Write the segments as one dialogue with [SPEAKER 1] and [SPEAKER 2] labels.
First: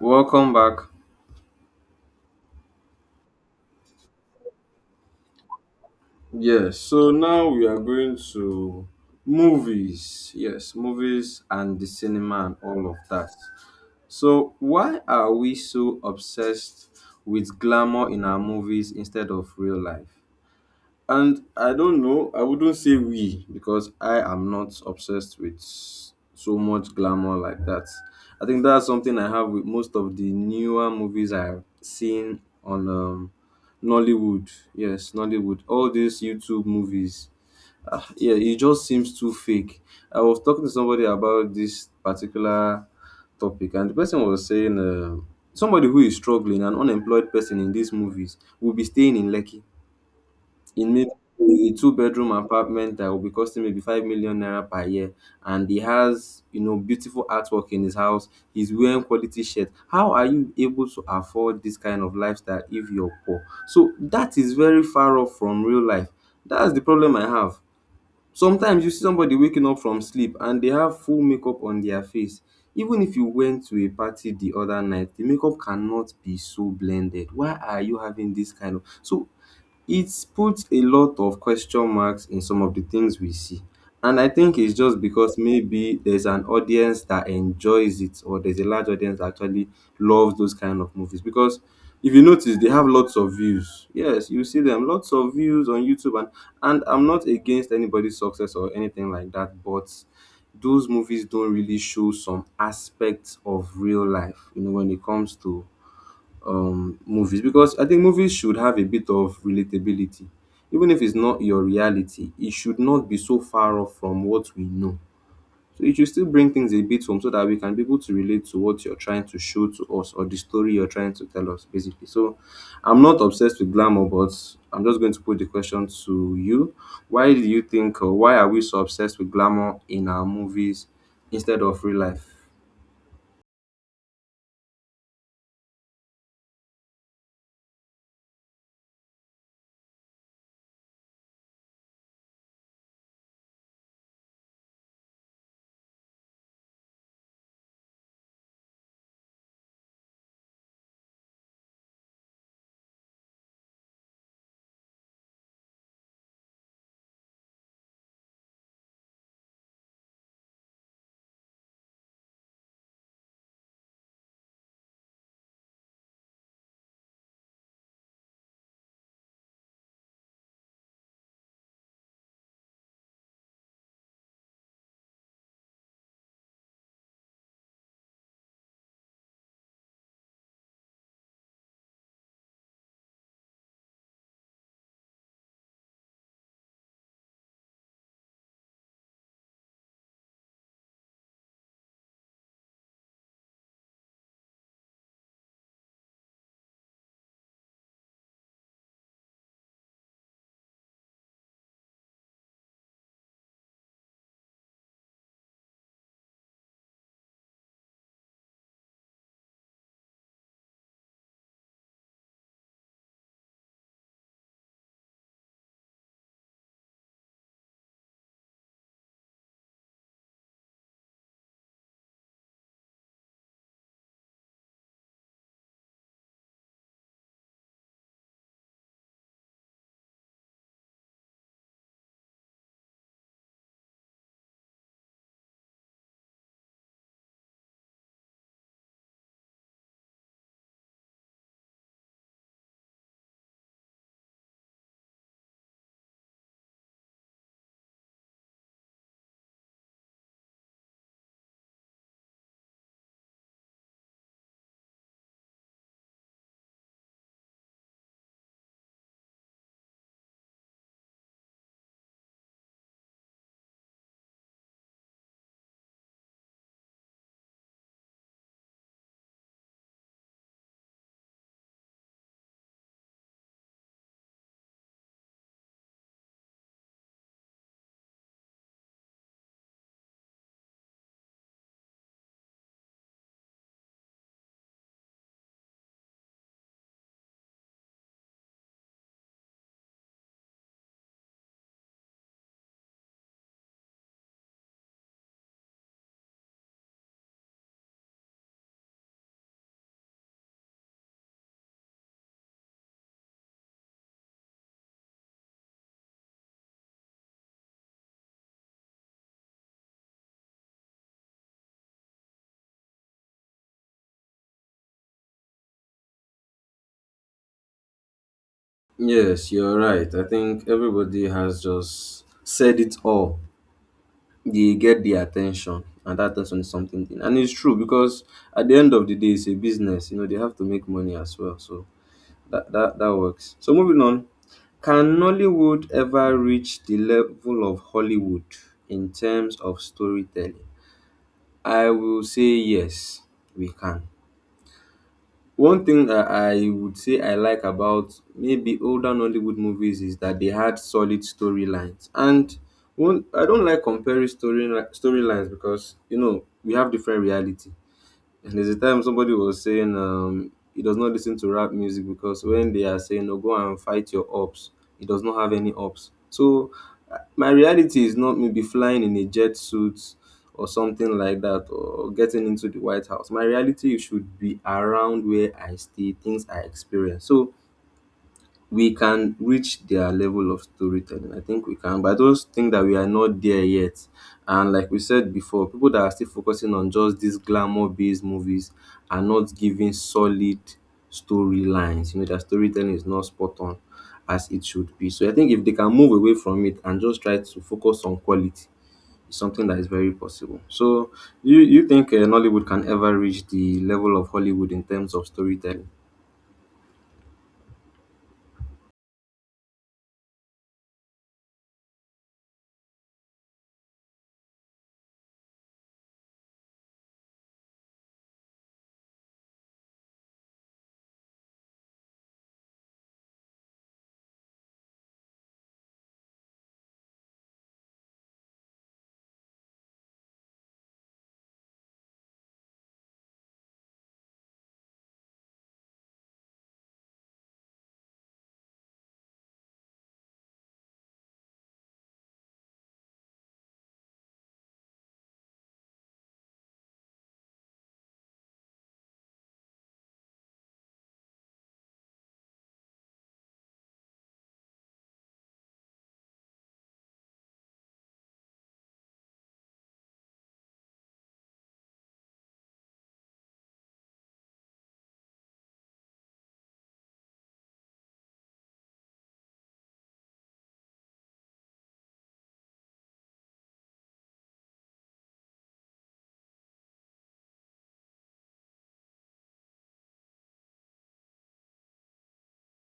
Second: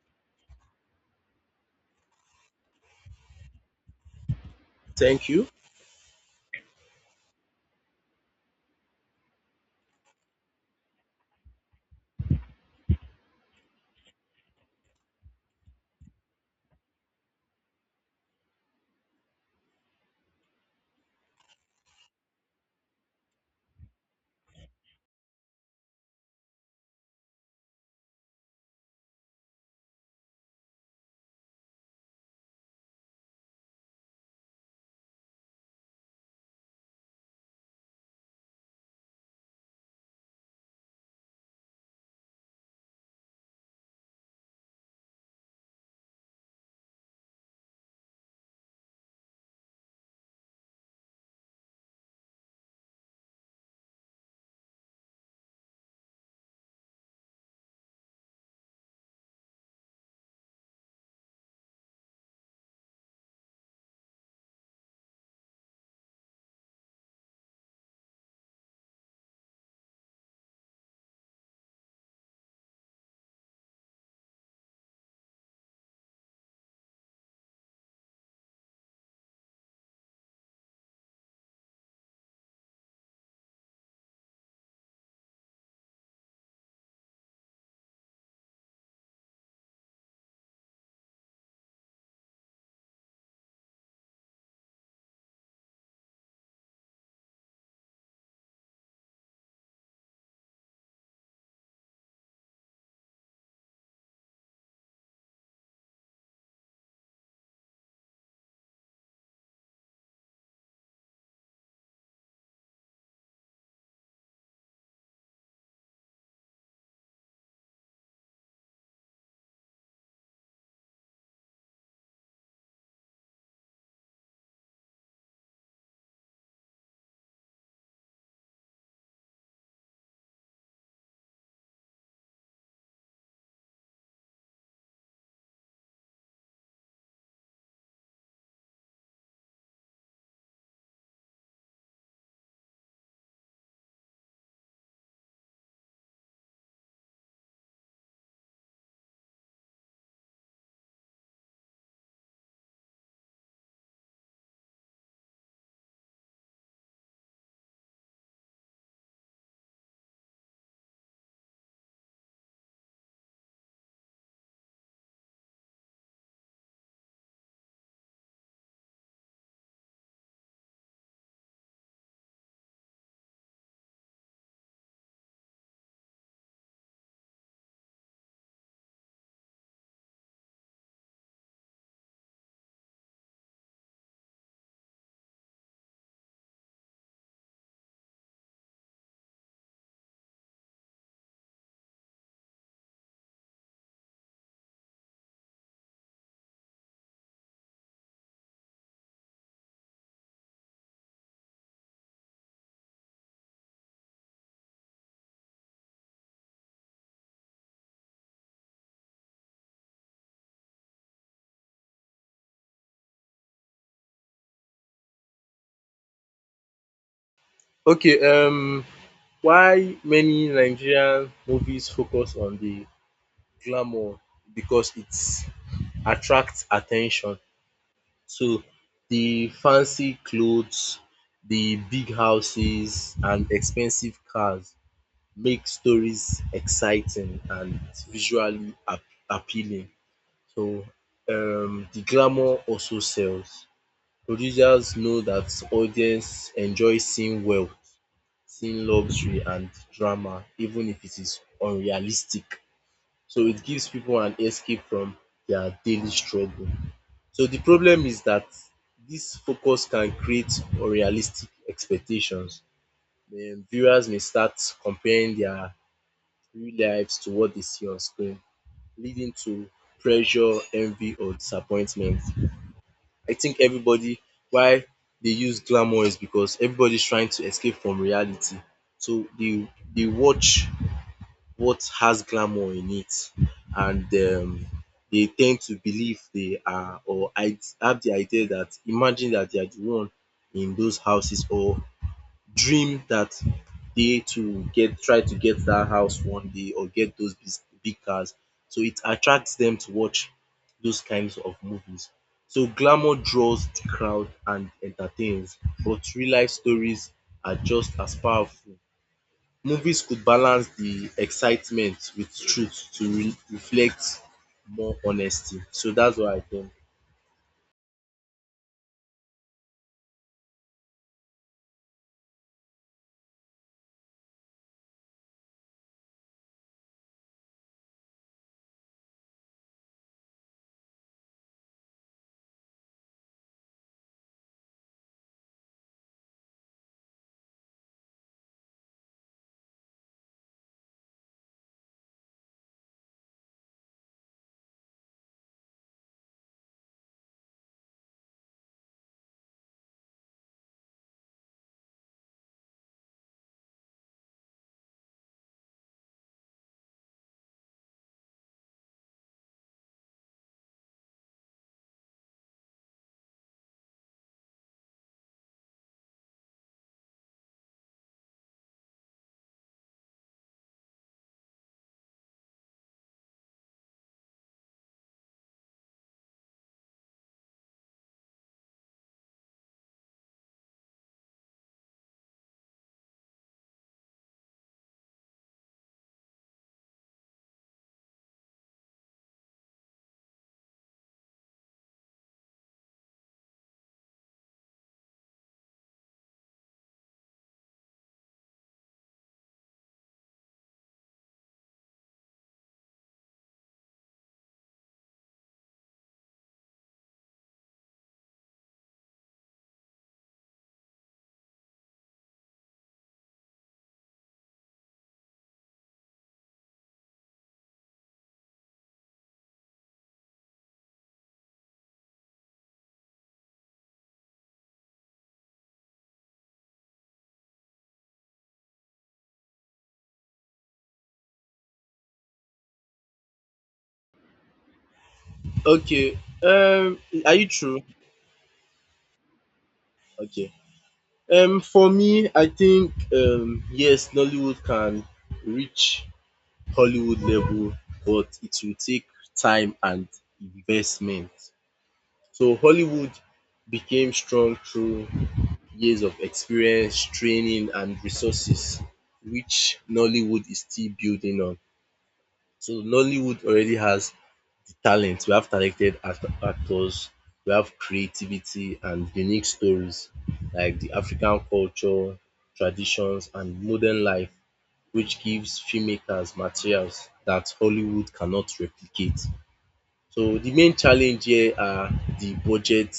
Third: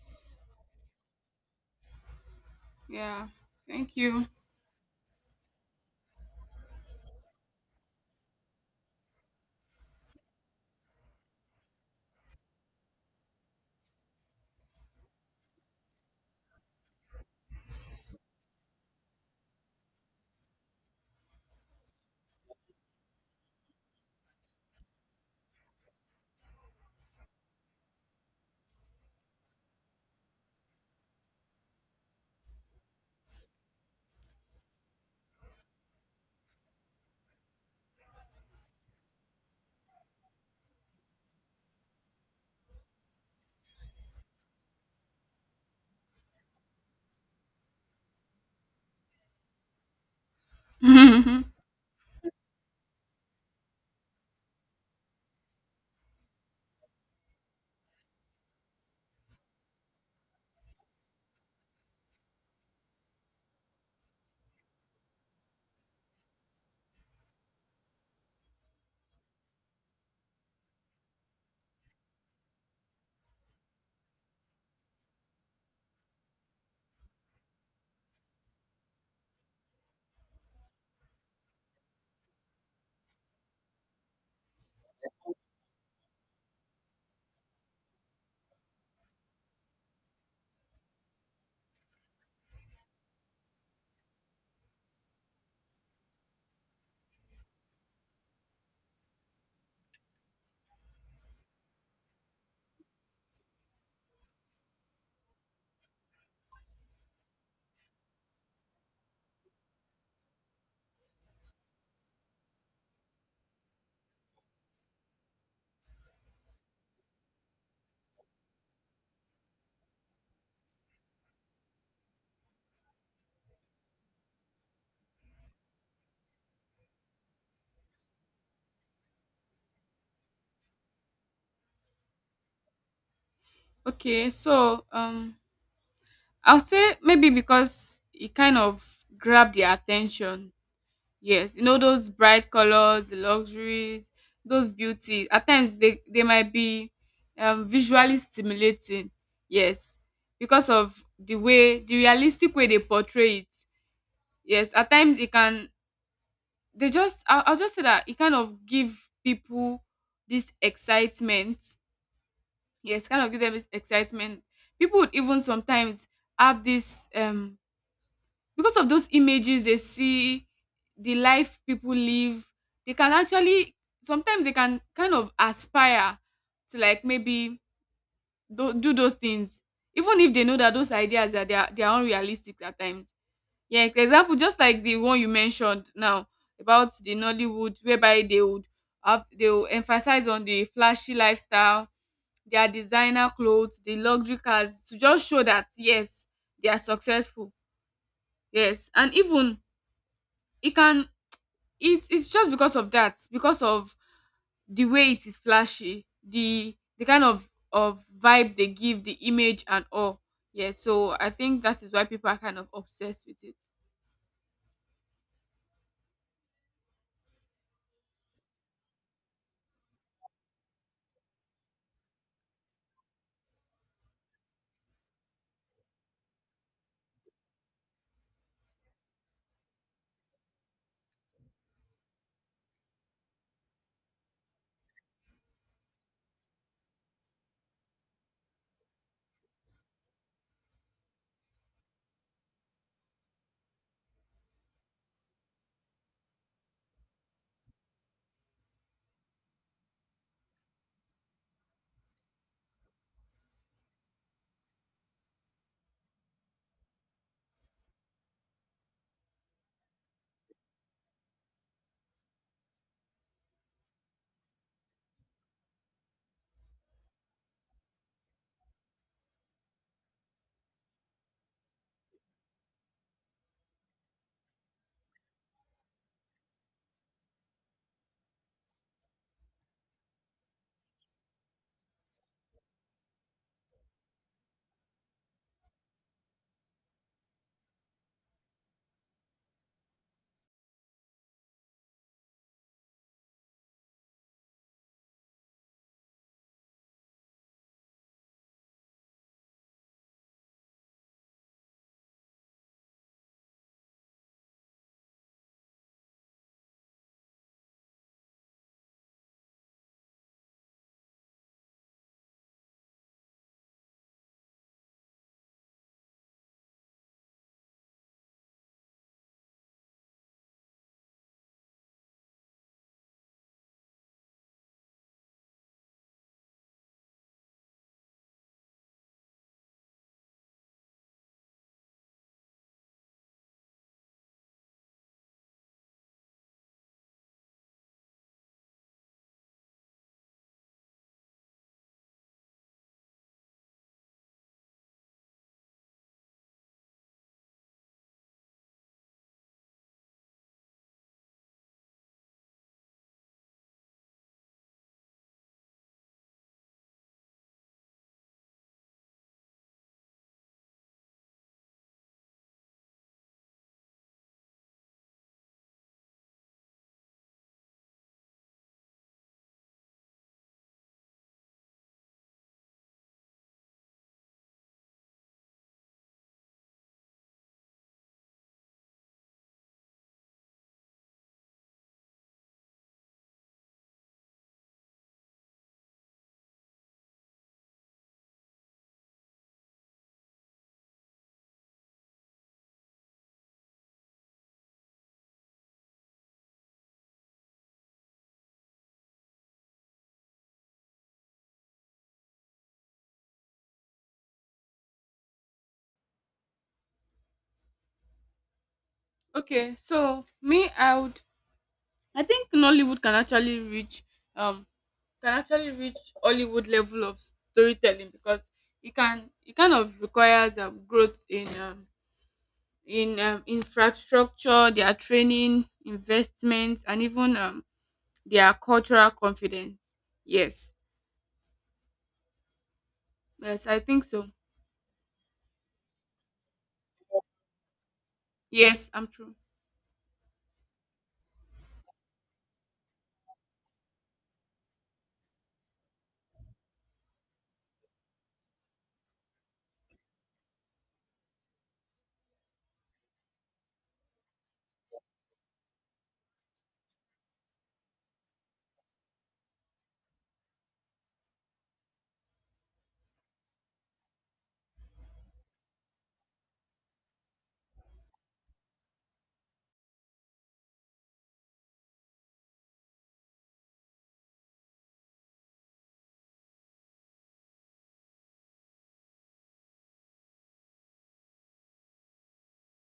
[SPEAKER 1] Welcome back.
[SPEAKER 2] Yeah, thank you.
[SPEAKER 3] Thank you.
[SPEAKER 1] Yes, so now we are going to movies. Yes, movies and the cinema and all of that. So, why are we so obsessed with glamour in our movies instead of real life? And I don't know, I wouldn't say we because I am not obsessed with so much glamour like that. I think that's something I have with most of the newer movies I've seen on Nollywood. Yes, Nollywood. All these YouTube movies. Ah, yeah, it just seems too fake. I was talking to somebody about this particular topic, and the person was saying somebody who is struggling, an unemployed person in these movies, will be staying in Lekki in maybe a two-bedroom apartment that will be costing maybe 5 million naira per year. And he has, you know, beautiful artwork in his house. He's wearing quality shirt. How are you able to afford this kind of lifestyle if you're poor? So that is very far off from real life. That's the problem I have. Sometimes you see somebody waking up from sleep and they have full makeup on their face. Even if you went to a party the other night, the makeup cannot be so blended. Why are you having this kind of? So it puts a lot of question marks in some of the things we see. And I think it's just because maybe there's an audience that enjoys it, or there's a large audience that actually loves those kind of movies. Because if you notice, they have lots of views. Yes, you see them, lots of views on YouTube. And I'm not against anybody's success or anything like that, but those movies don't really show some aspects of real life, you know, when it comes to movies, because I think movies should have a bit of relatability. Even if it's not your reality, it should not be so far off from what we know. So it should still bring things a bit home so that we can be able to relate to what you're trying to show to us or the story you're trying to tell us, basically. So I'm not obsessed with glamour, but I'm just going to put the question to you. Why do you think, or why are we so obsessed with glamour in our movies instead of real life?
[SPEAKER 2] okay, so um, I'll say maybe because it kind of grabbed their attention. Yes, you know those bright colors, the luxuries, those beauty. At times they might be visually stimulating. Yes, because of the realistic way they portray it. Yes, at times it can. I'll just say that it kind of give people this excitement, yes, kind of give them excitement. People would even sometimes have this, because of those images they see, the life people live, they can actually sometimes, they can kind of aspire to, like, maybe do those things, even if they know that those ideas that they are unrealistic at times. Yeah, example just like the one you mentioned now about the Nollywood, whereby they would have they will emphasize on the flashy lifestyle, their designer clothes, the luxury cars, to just show that yes, they are successful. Yes. And even it can, it's just because of that, because of the way it is flashy, the kind of vibe they give, the image and all. Yeah, so I think that is why people are kind of obsessed with it.
[SPEAKER 3] Okay, why many Nigerian movies focus on the glamour because it attracts attention. So the fancy clothes, the big houses and expensive cars make stories exciting and visually appealing. So the glamour also sells. Producers know that audiences enjoy seeing wealth, seeing luxury and drama even if it is unrealistic. So it gives people an escape from their daily struggle. So the problem is that this focus can create unrealistic expectations. Then viewers may start comparing their real lives to what they see on screen, leading to pressure, envy or disappointment. I think everybody why they use glamour is because everybody's trying to escape from reality. So they watch what has glamour in it, and they tend to believe they are, or I have the idea that imagine that they are the one in those houses, or dream that day to get try to get that house one day or get those big cars. So it attracts them to watch those kinds of movies. So glamour draws the crowd and entertains, but real life stories are just as powerful. Movies could balance the excitement with truth to reflect more honesty. So that's what I think.
[SPEAKER 1] Yes, you're right. I think everybody has just said it all. They get the attention, and that attention is something. And it's true because at the end of the day, it's a business. You know, they have to make money as well. So that works. So moving on, can Nollywood ever reach the level of Hollywood in terms of storytelling? I will say yes, we can. One thing that I would say I like about maybe older Nollywood movies is that they had solid storylines. And one, I don't like comparing storylines, because you know we have different reality. And there's a time somebody was saying he does not listen to rap music because when they are saying, oh, go and fight your ops, he does not have any ops. So my reality is not maybe flying in a jet suit or something like that or getting into the White House. My reality should be around where I stay, things I experience. So we can reach their level of storytelling. I think we can, but I just think that we are not there yet. And like we said before, people that are still focusing on just these glamour based movies are not giving solid storylines. You know, their storytelling is not spot on as it should be. So I think if they can move away from it and just try to focus on quality, it's something that is very possible. So you think Nollywood can ever reach the level of Hollywood in terms of storytelling?
[SPEAKER 2] Okay, so me, I would. I think Nollywood can actually reach um can actually reach Hollywood level of storytelling, because it kind of requires growth in infrastructure, their training, investments, and even their cultural confidence. Yes, yes, I think so.
[SPEAKER 3] Okay. Um, are you true?
[SPEAKER 2] Yes, I'm true.
[SPEAKER 3] Okay. For me, I think yes, Nollywood can reach Hollywood level, but it will take time and investment. So Hollywood became strong through years of experience, training and resources which Nollywood is still building on. So Nollywood already has talent, we have talented actors, we have creativity and unique stories like the African culture, traditions, and modern life, which gives filmmakers materials that Hollywood cannot replicate. So, the main challenge here are the budget,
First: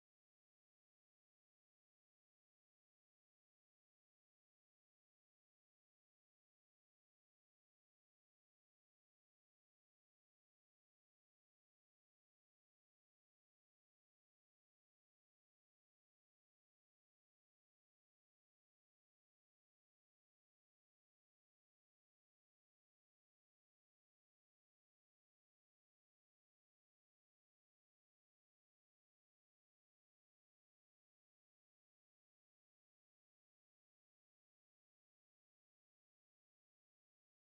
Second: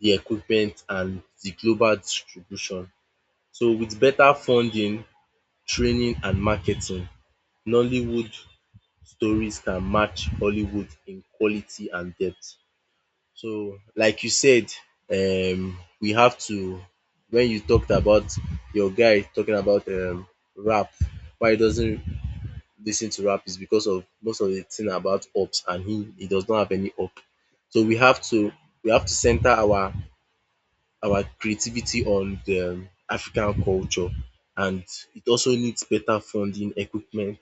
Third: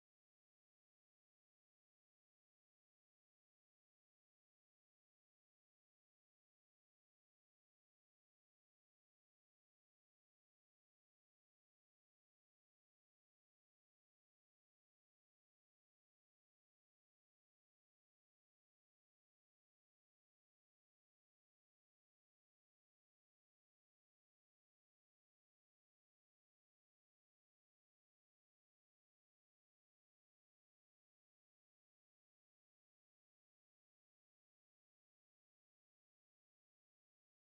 [SPEAKER 3] the equipment, and the global distribution. So, with better funding, training, and marketing, Nollywood stories can match Hollywood in quality and depth. So like you said, we have to when you talked about your guy talking about rap, why he doesn't listen to rap is because of most of the thing about ups and he does not have any up. So we have to center our creativity on the African culture. And it also needs better funding, equipment,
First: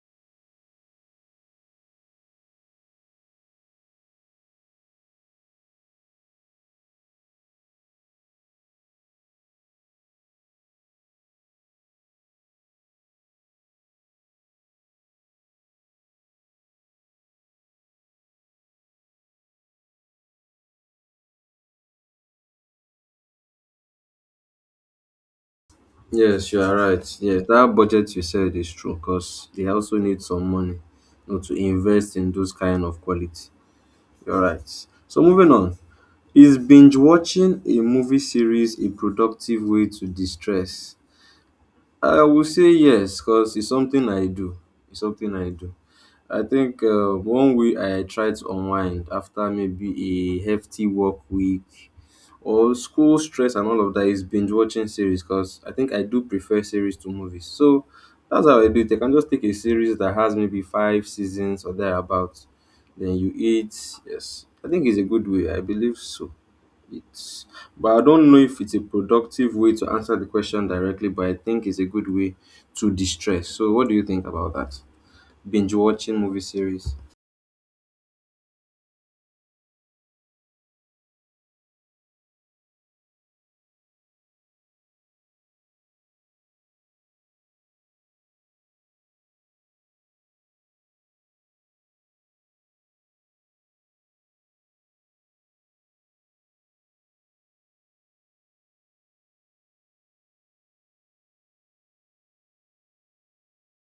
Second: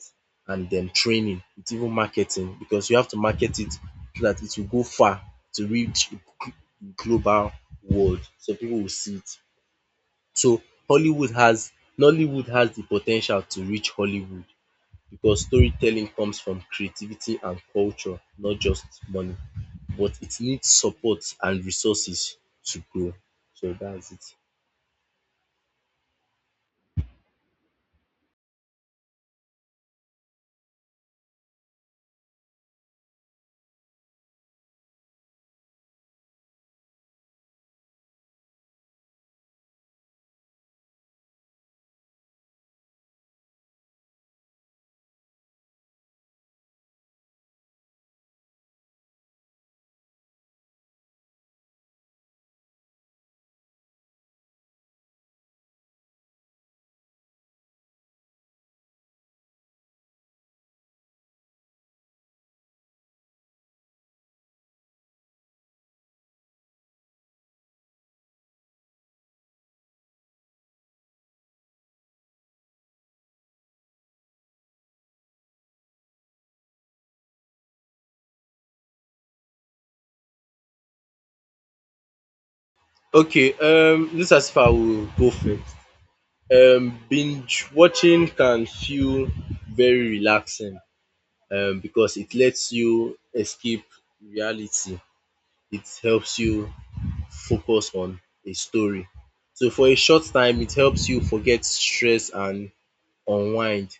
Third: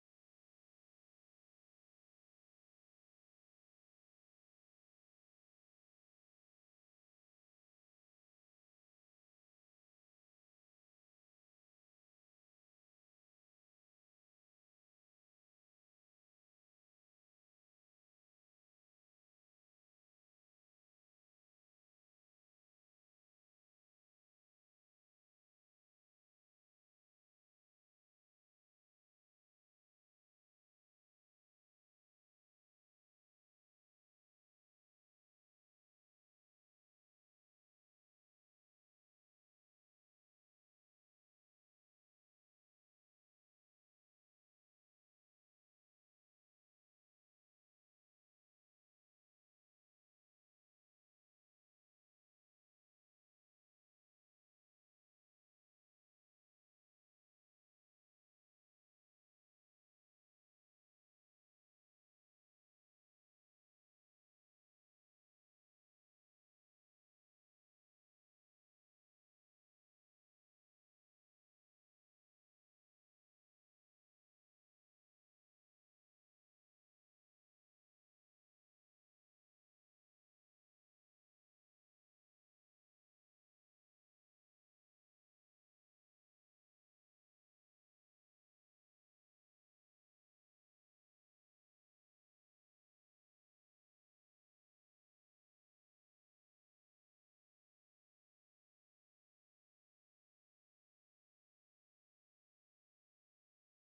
[SPEAKER 3] and then training. It's even marketing, because you have to market it so that it will go far to reach gl- global world. So people will see it. So Hollywood has Nollywood has the potential to reach Hollywood because storytelling comes from creativity and culture, not just money. But it needs support and resources to grow. So that's it.
[SPEAKER 1] Yes, you are right. Yes, that budget you said is true because they also need some money, you know, to invest in those kind of quality. You're right. So moving on. Is binge watching a movie series a productive way to distress? I will say yes, because it's something I do. It's something I do. I think one way I try to unwind after maybe a hefty work week or school stress and all of that is binge watching series, because I think I do prefer series to movies. So that's how I do it. I can just take a series that has maybe five seasons or thereabouts. Then you eat. Yes, I think it's a good way. I believe so. It's, but I don't know if it's a productive way to answer the question directly. But I think it's a good way to distress. So what do you think about that? Binge watching movie series.
[SPEAKER 3] Okay, this as far I will go first. Binge watching can feel very relaxing because it lets you escape reality. It helps you focus on a story. So for a short time, it helps you forget stress and unwind.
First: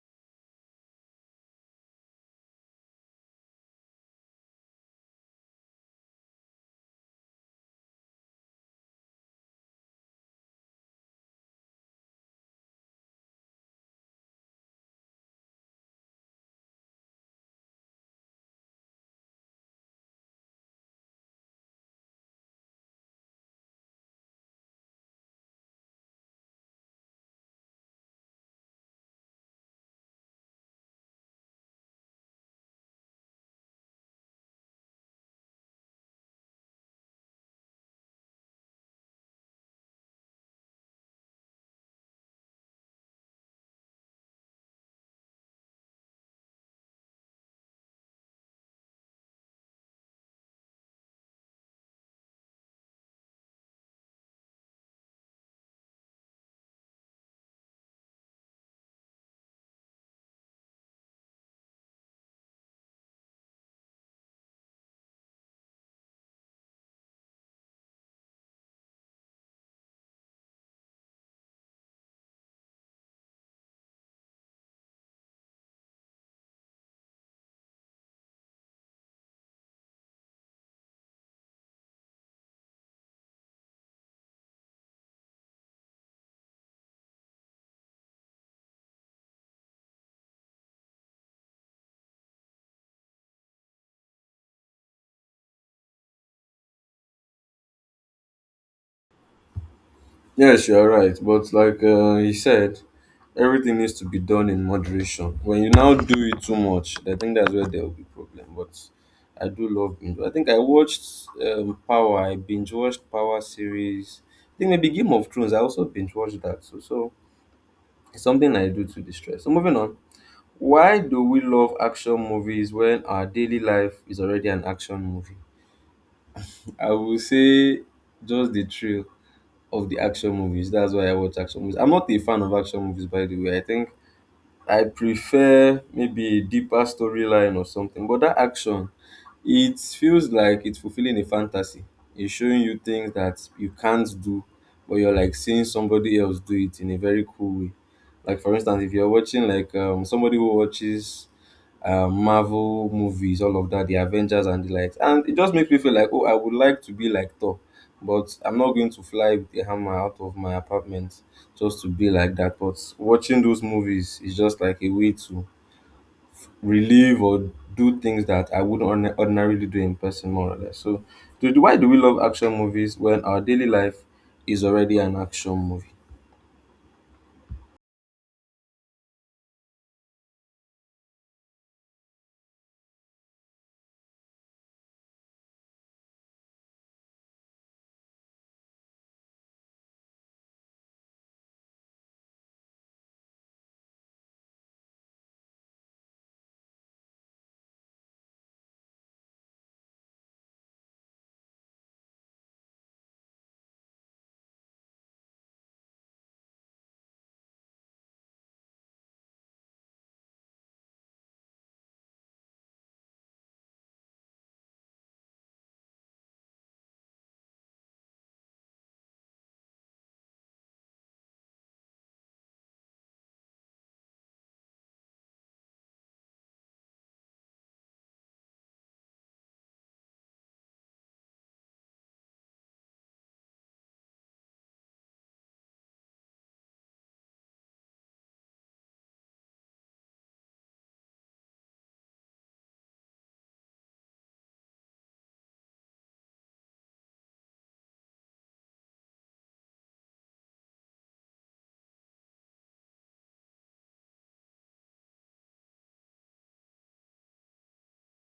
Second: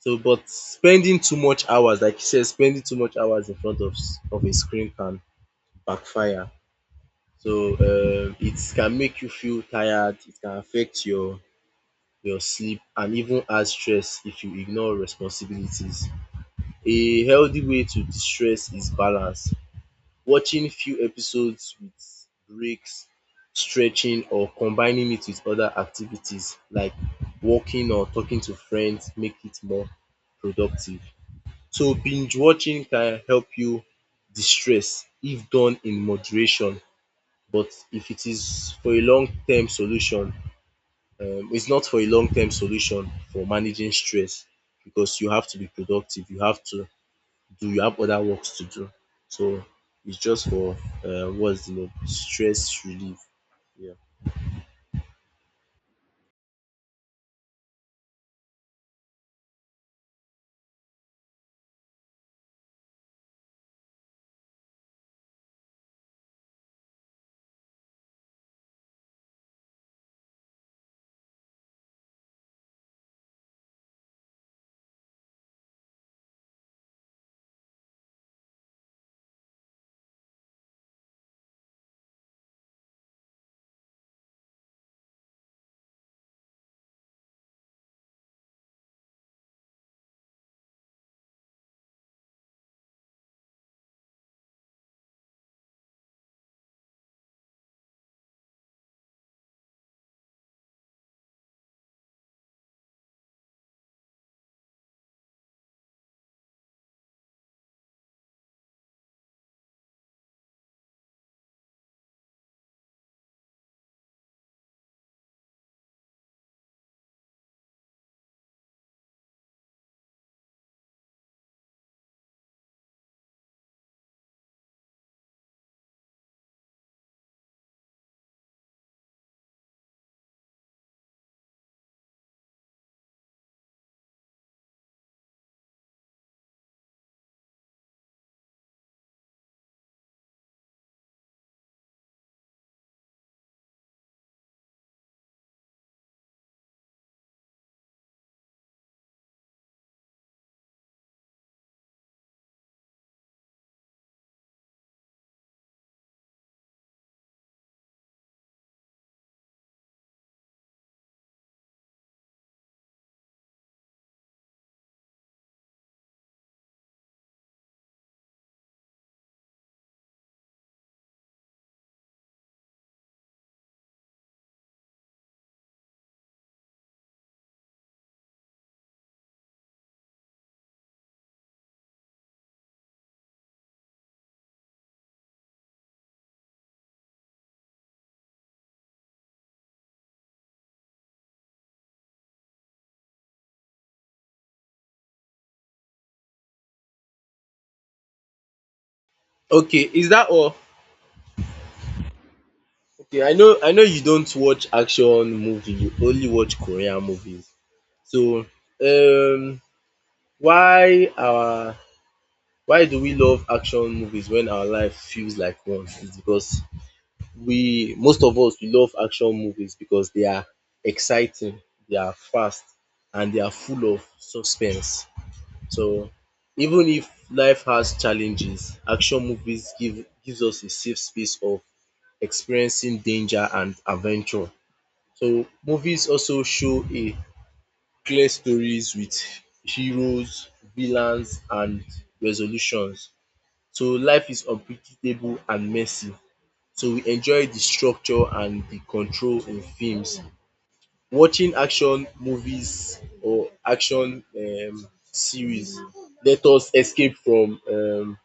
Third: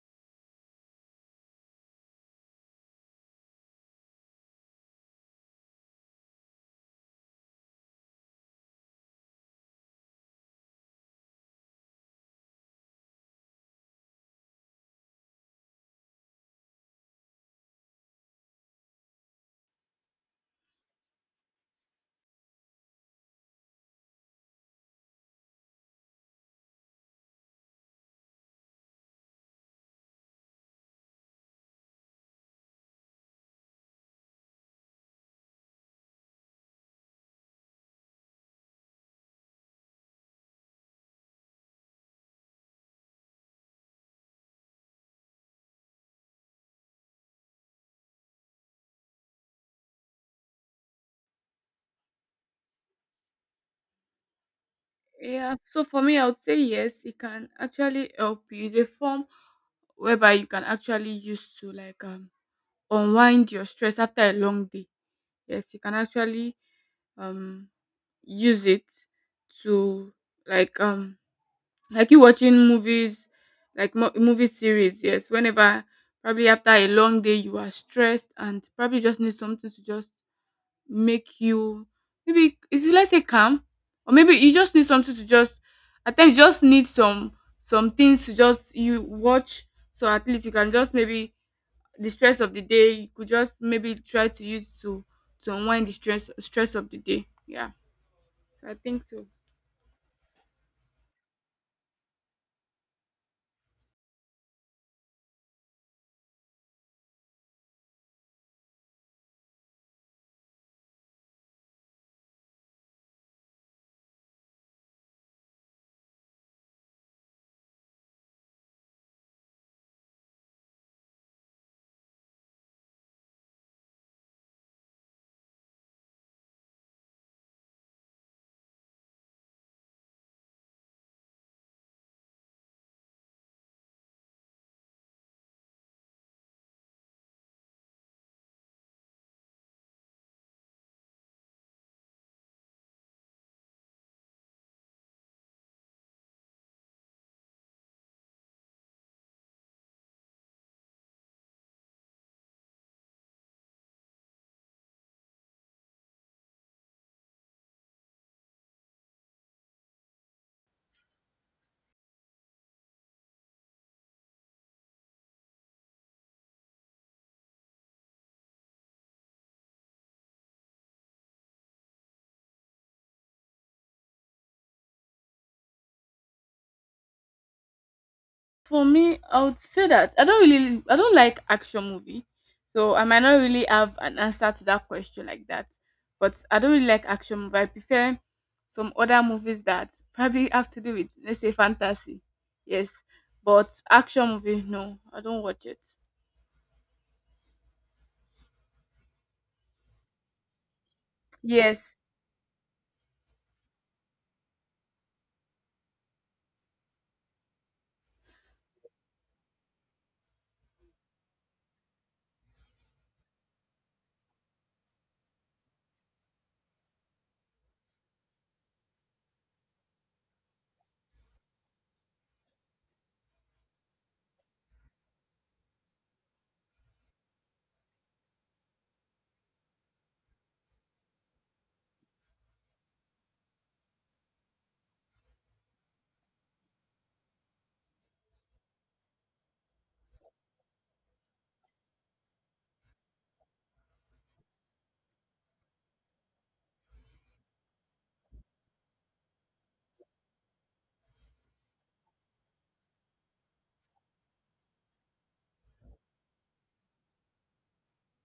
[SPEAKER 3] So, but spending too much hours, like you said, spending too much hours in front of a screen can backfire. So it can make you feel tired, it can affect your sleep and even add stress if you ignore responsibilities. A healthy way to de-stress is balance. Watching few episodes with breaks, stretching or combining it with other activities like walking or talking to friends make it more productive. So binge watching can help you de-stress if done in moderation, but if it is for a long term solution, it's not for a long term solution for managing stress because you have to be productive. You have to do, you have other works to do. So it's just for, what's the name? Stress relief. Yeah.
[SPEAKER 2] Yeah. So for me, I would say yes. It can actually help you. It's a form whereby you can actually use to, like, unwind your stress after a long day. Yes, you can actually um use it to, like, like you watching movies, like movie series. Yes, whenever probably after a long day you are stressed and probably just need something to just make you, maybe is it, let's say, calm, or maybe you just need something to just, at times you just need some things to just you watch, so at least you can just maybe the stress of the day, you could just maybe try to use to unwind the stress of the day. Yeah, I think so.
[SPEAKER 1] Yes, you're right. But like he said, everything needs to be done in moderation. When you now do it too much, I think that's where there will be problem. But I do love binge. I think I watched Power. I binge watched Power series. I think maybe Game of Thrones. I also binge watched that. So, so it's something I do to distress. So moving on. Why do we love action movies when our daily life is already an action movie? I will say just the thrill of the action movies. That's why I watch action movies. I'm not a fan of action movies, by the way. I think I prefer maybe a deeper storyline or something. But that action, it feels like it's fulfilling a fantasy. It's showing you things that you can't do, but you're like seeing somebody else do it in a very cool way. Like for instance, if you're watching like somebody who watches Marvel movies, all of that, the Avengers and the likes. And it just makes me feel like, oh, I would like to be like Thor, but I'm not going to fly with a hammer out of my apartment just to be like that. But watching those movies is just like a way to relieve or do things that I wouldn't ordinarily do in person, more or less. So, why do we love action movies when our daily life is already an action movie?
[SPEAKER 2] For me, I would say that I don't like action movie, so I might not really have an answer to that question like that. But I don't really like action movie. I prefer some other movies that probably have to do with, let's say, fantasy. Yes. But action movie, no, I don't watch it.
[SPEAKER 3] Okay. Is that all?
[SPEAKER 2] Yes.
[SPEAKER 3] Okay. I know you don't watch action movie. You only watch Korean movies. So, um, why our why do we love action movies when our life feels like one? It's because we most of us we love action movies because they are exciting, they are fast and they are full of suspense. So even if life has challenges, action movies gives us a safe space of experiencing danger and adventure. So movies also show a clear stories with heroes, villains and resolutions. So life is unpredictable and messy, so we enjoy the structure and the control in films. Watching action movies or action series let us escape from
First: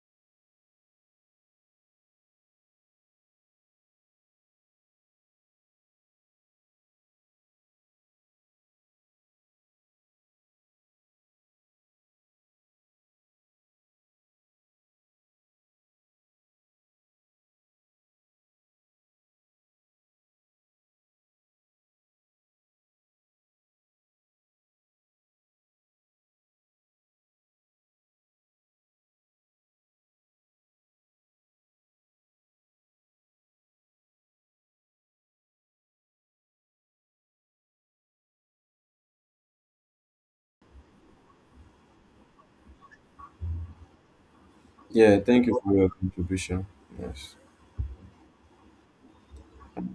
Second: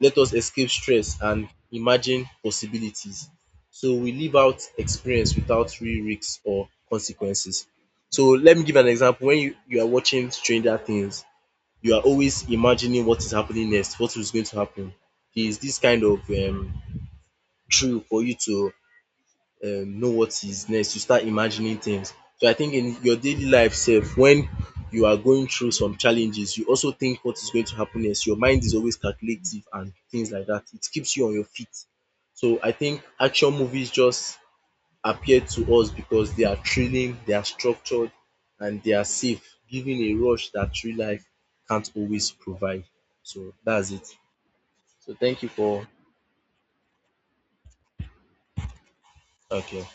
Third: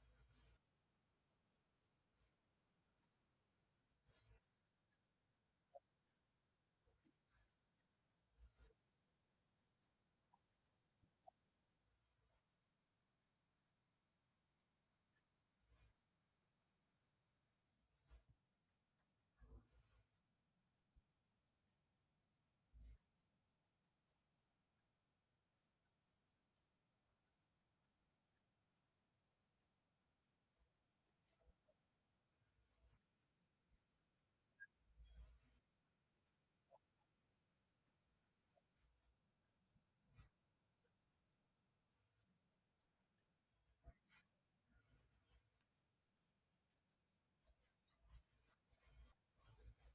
[SPEAKER 3] let us escape stress and imagine possibilities. So we live out experience without real risks or consequences. So let me give an example. When you are watching Stranger Things, you are always imagining what is happening next, what is going to happen. There is this kind of thrill for you to know what is next, you start imagining things. So I think in your daily life sef, when you are going through some challenges you also think what is going to happen next. Your mind is always calculative and things like that. It keeps you on your feet. So I think action movies just appeal to us because they are thrilling, they are structured and they are safe, giving a rush that real life can't always provide. So that's it. So
[SPEAKER 1] Yeah,
[SPEAKER 3] thank
[SPEAKER 1] thank
[SPEAKER 3] you
[SPEAKER 1] you for
[SPEAKER 3] for
[SPEAKER 1] your contribution. Yes.
[SPEAKER 3] okay.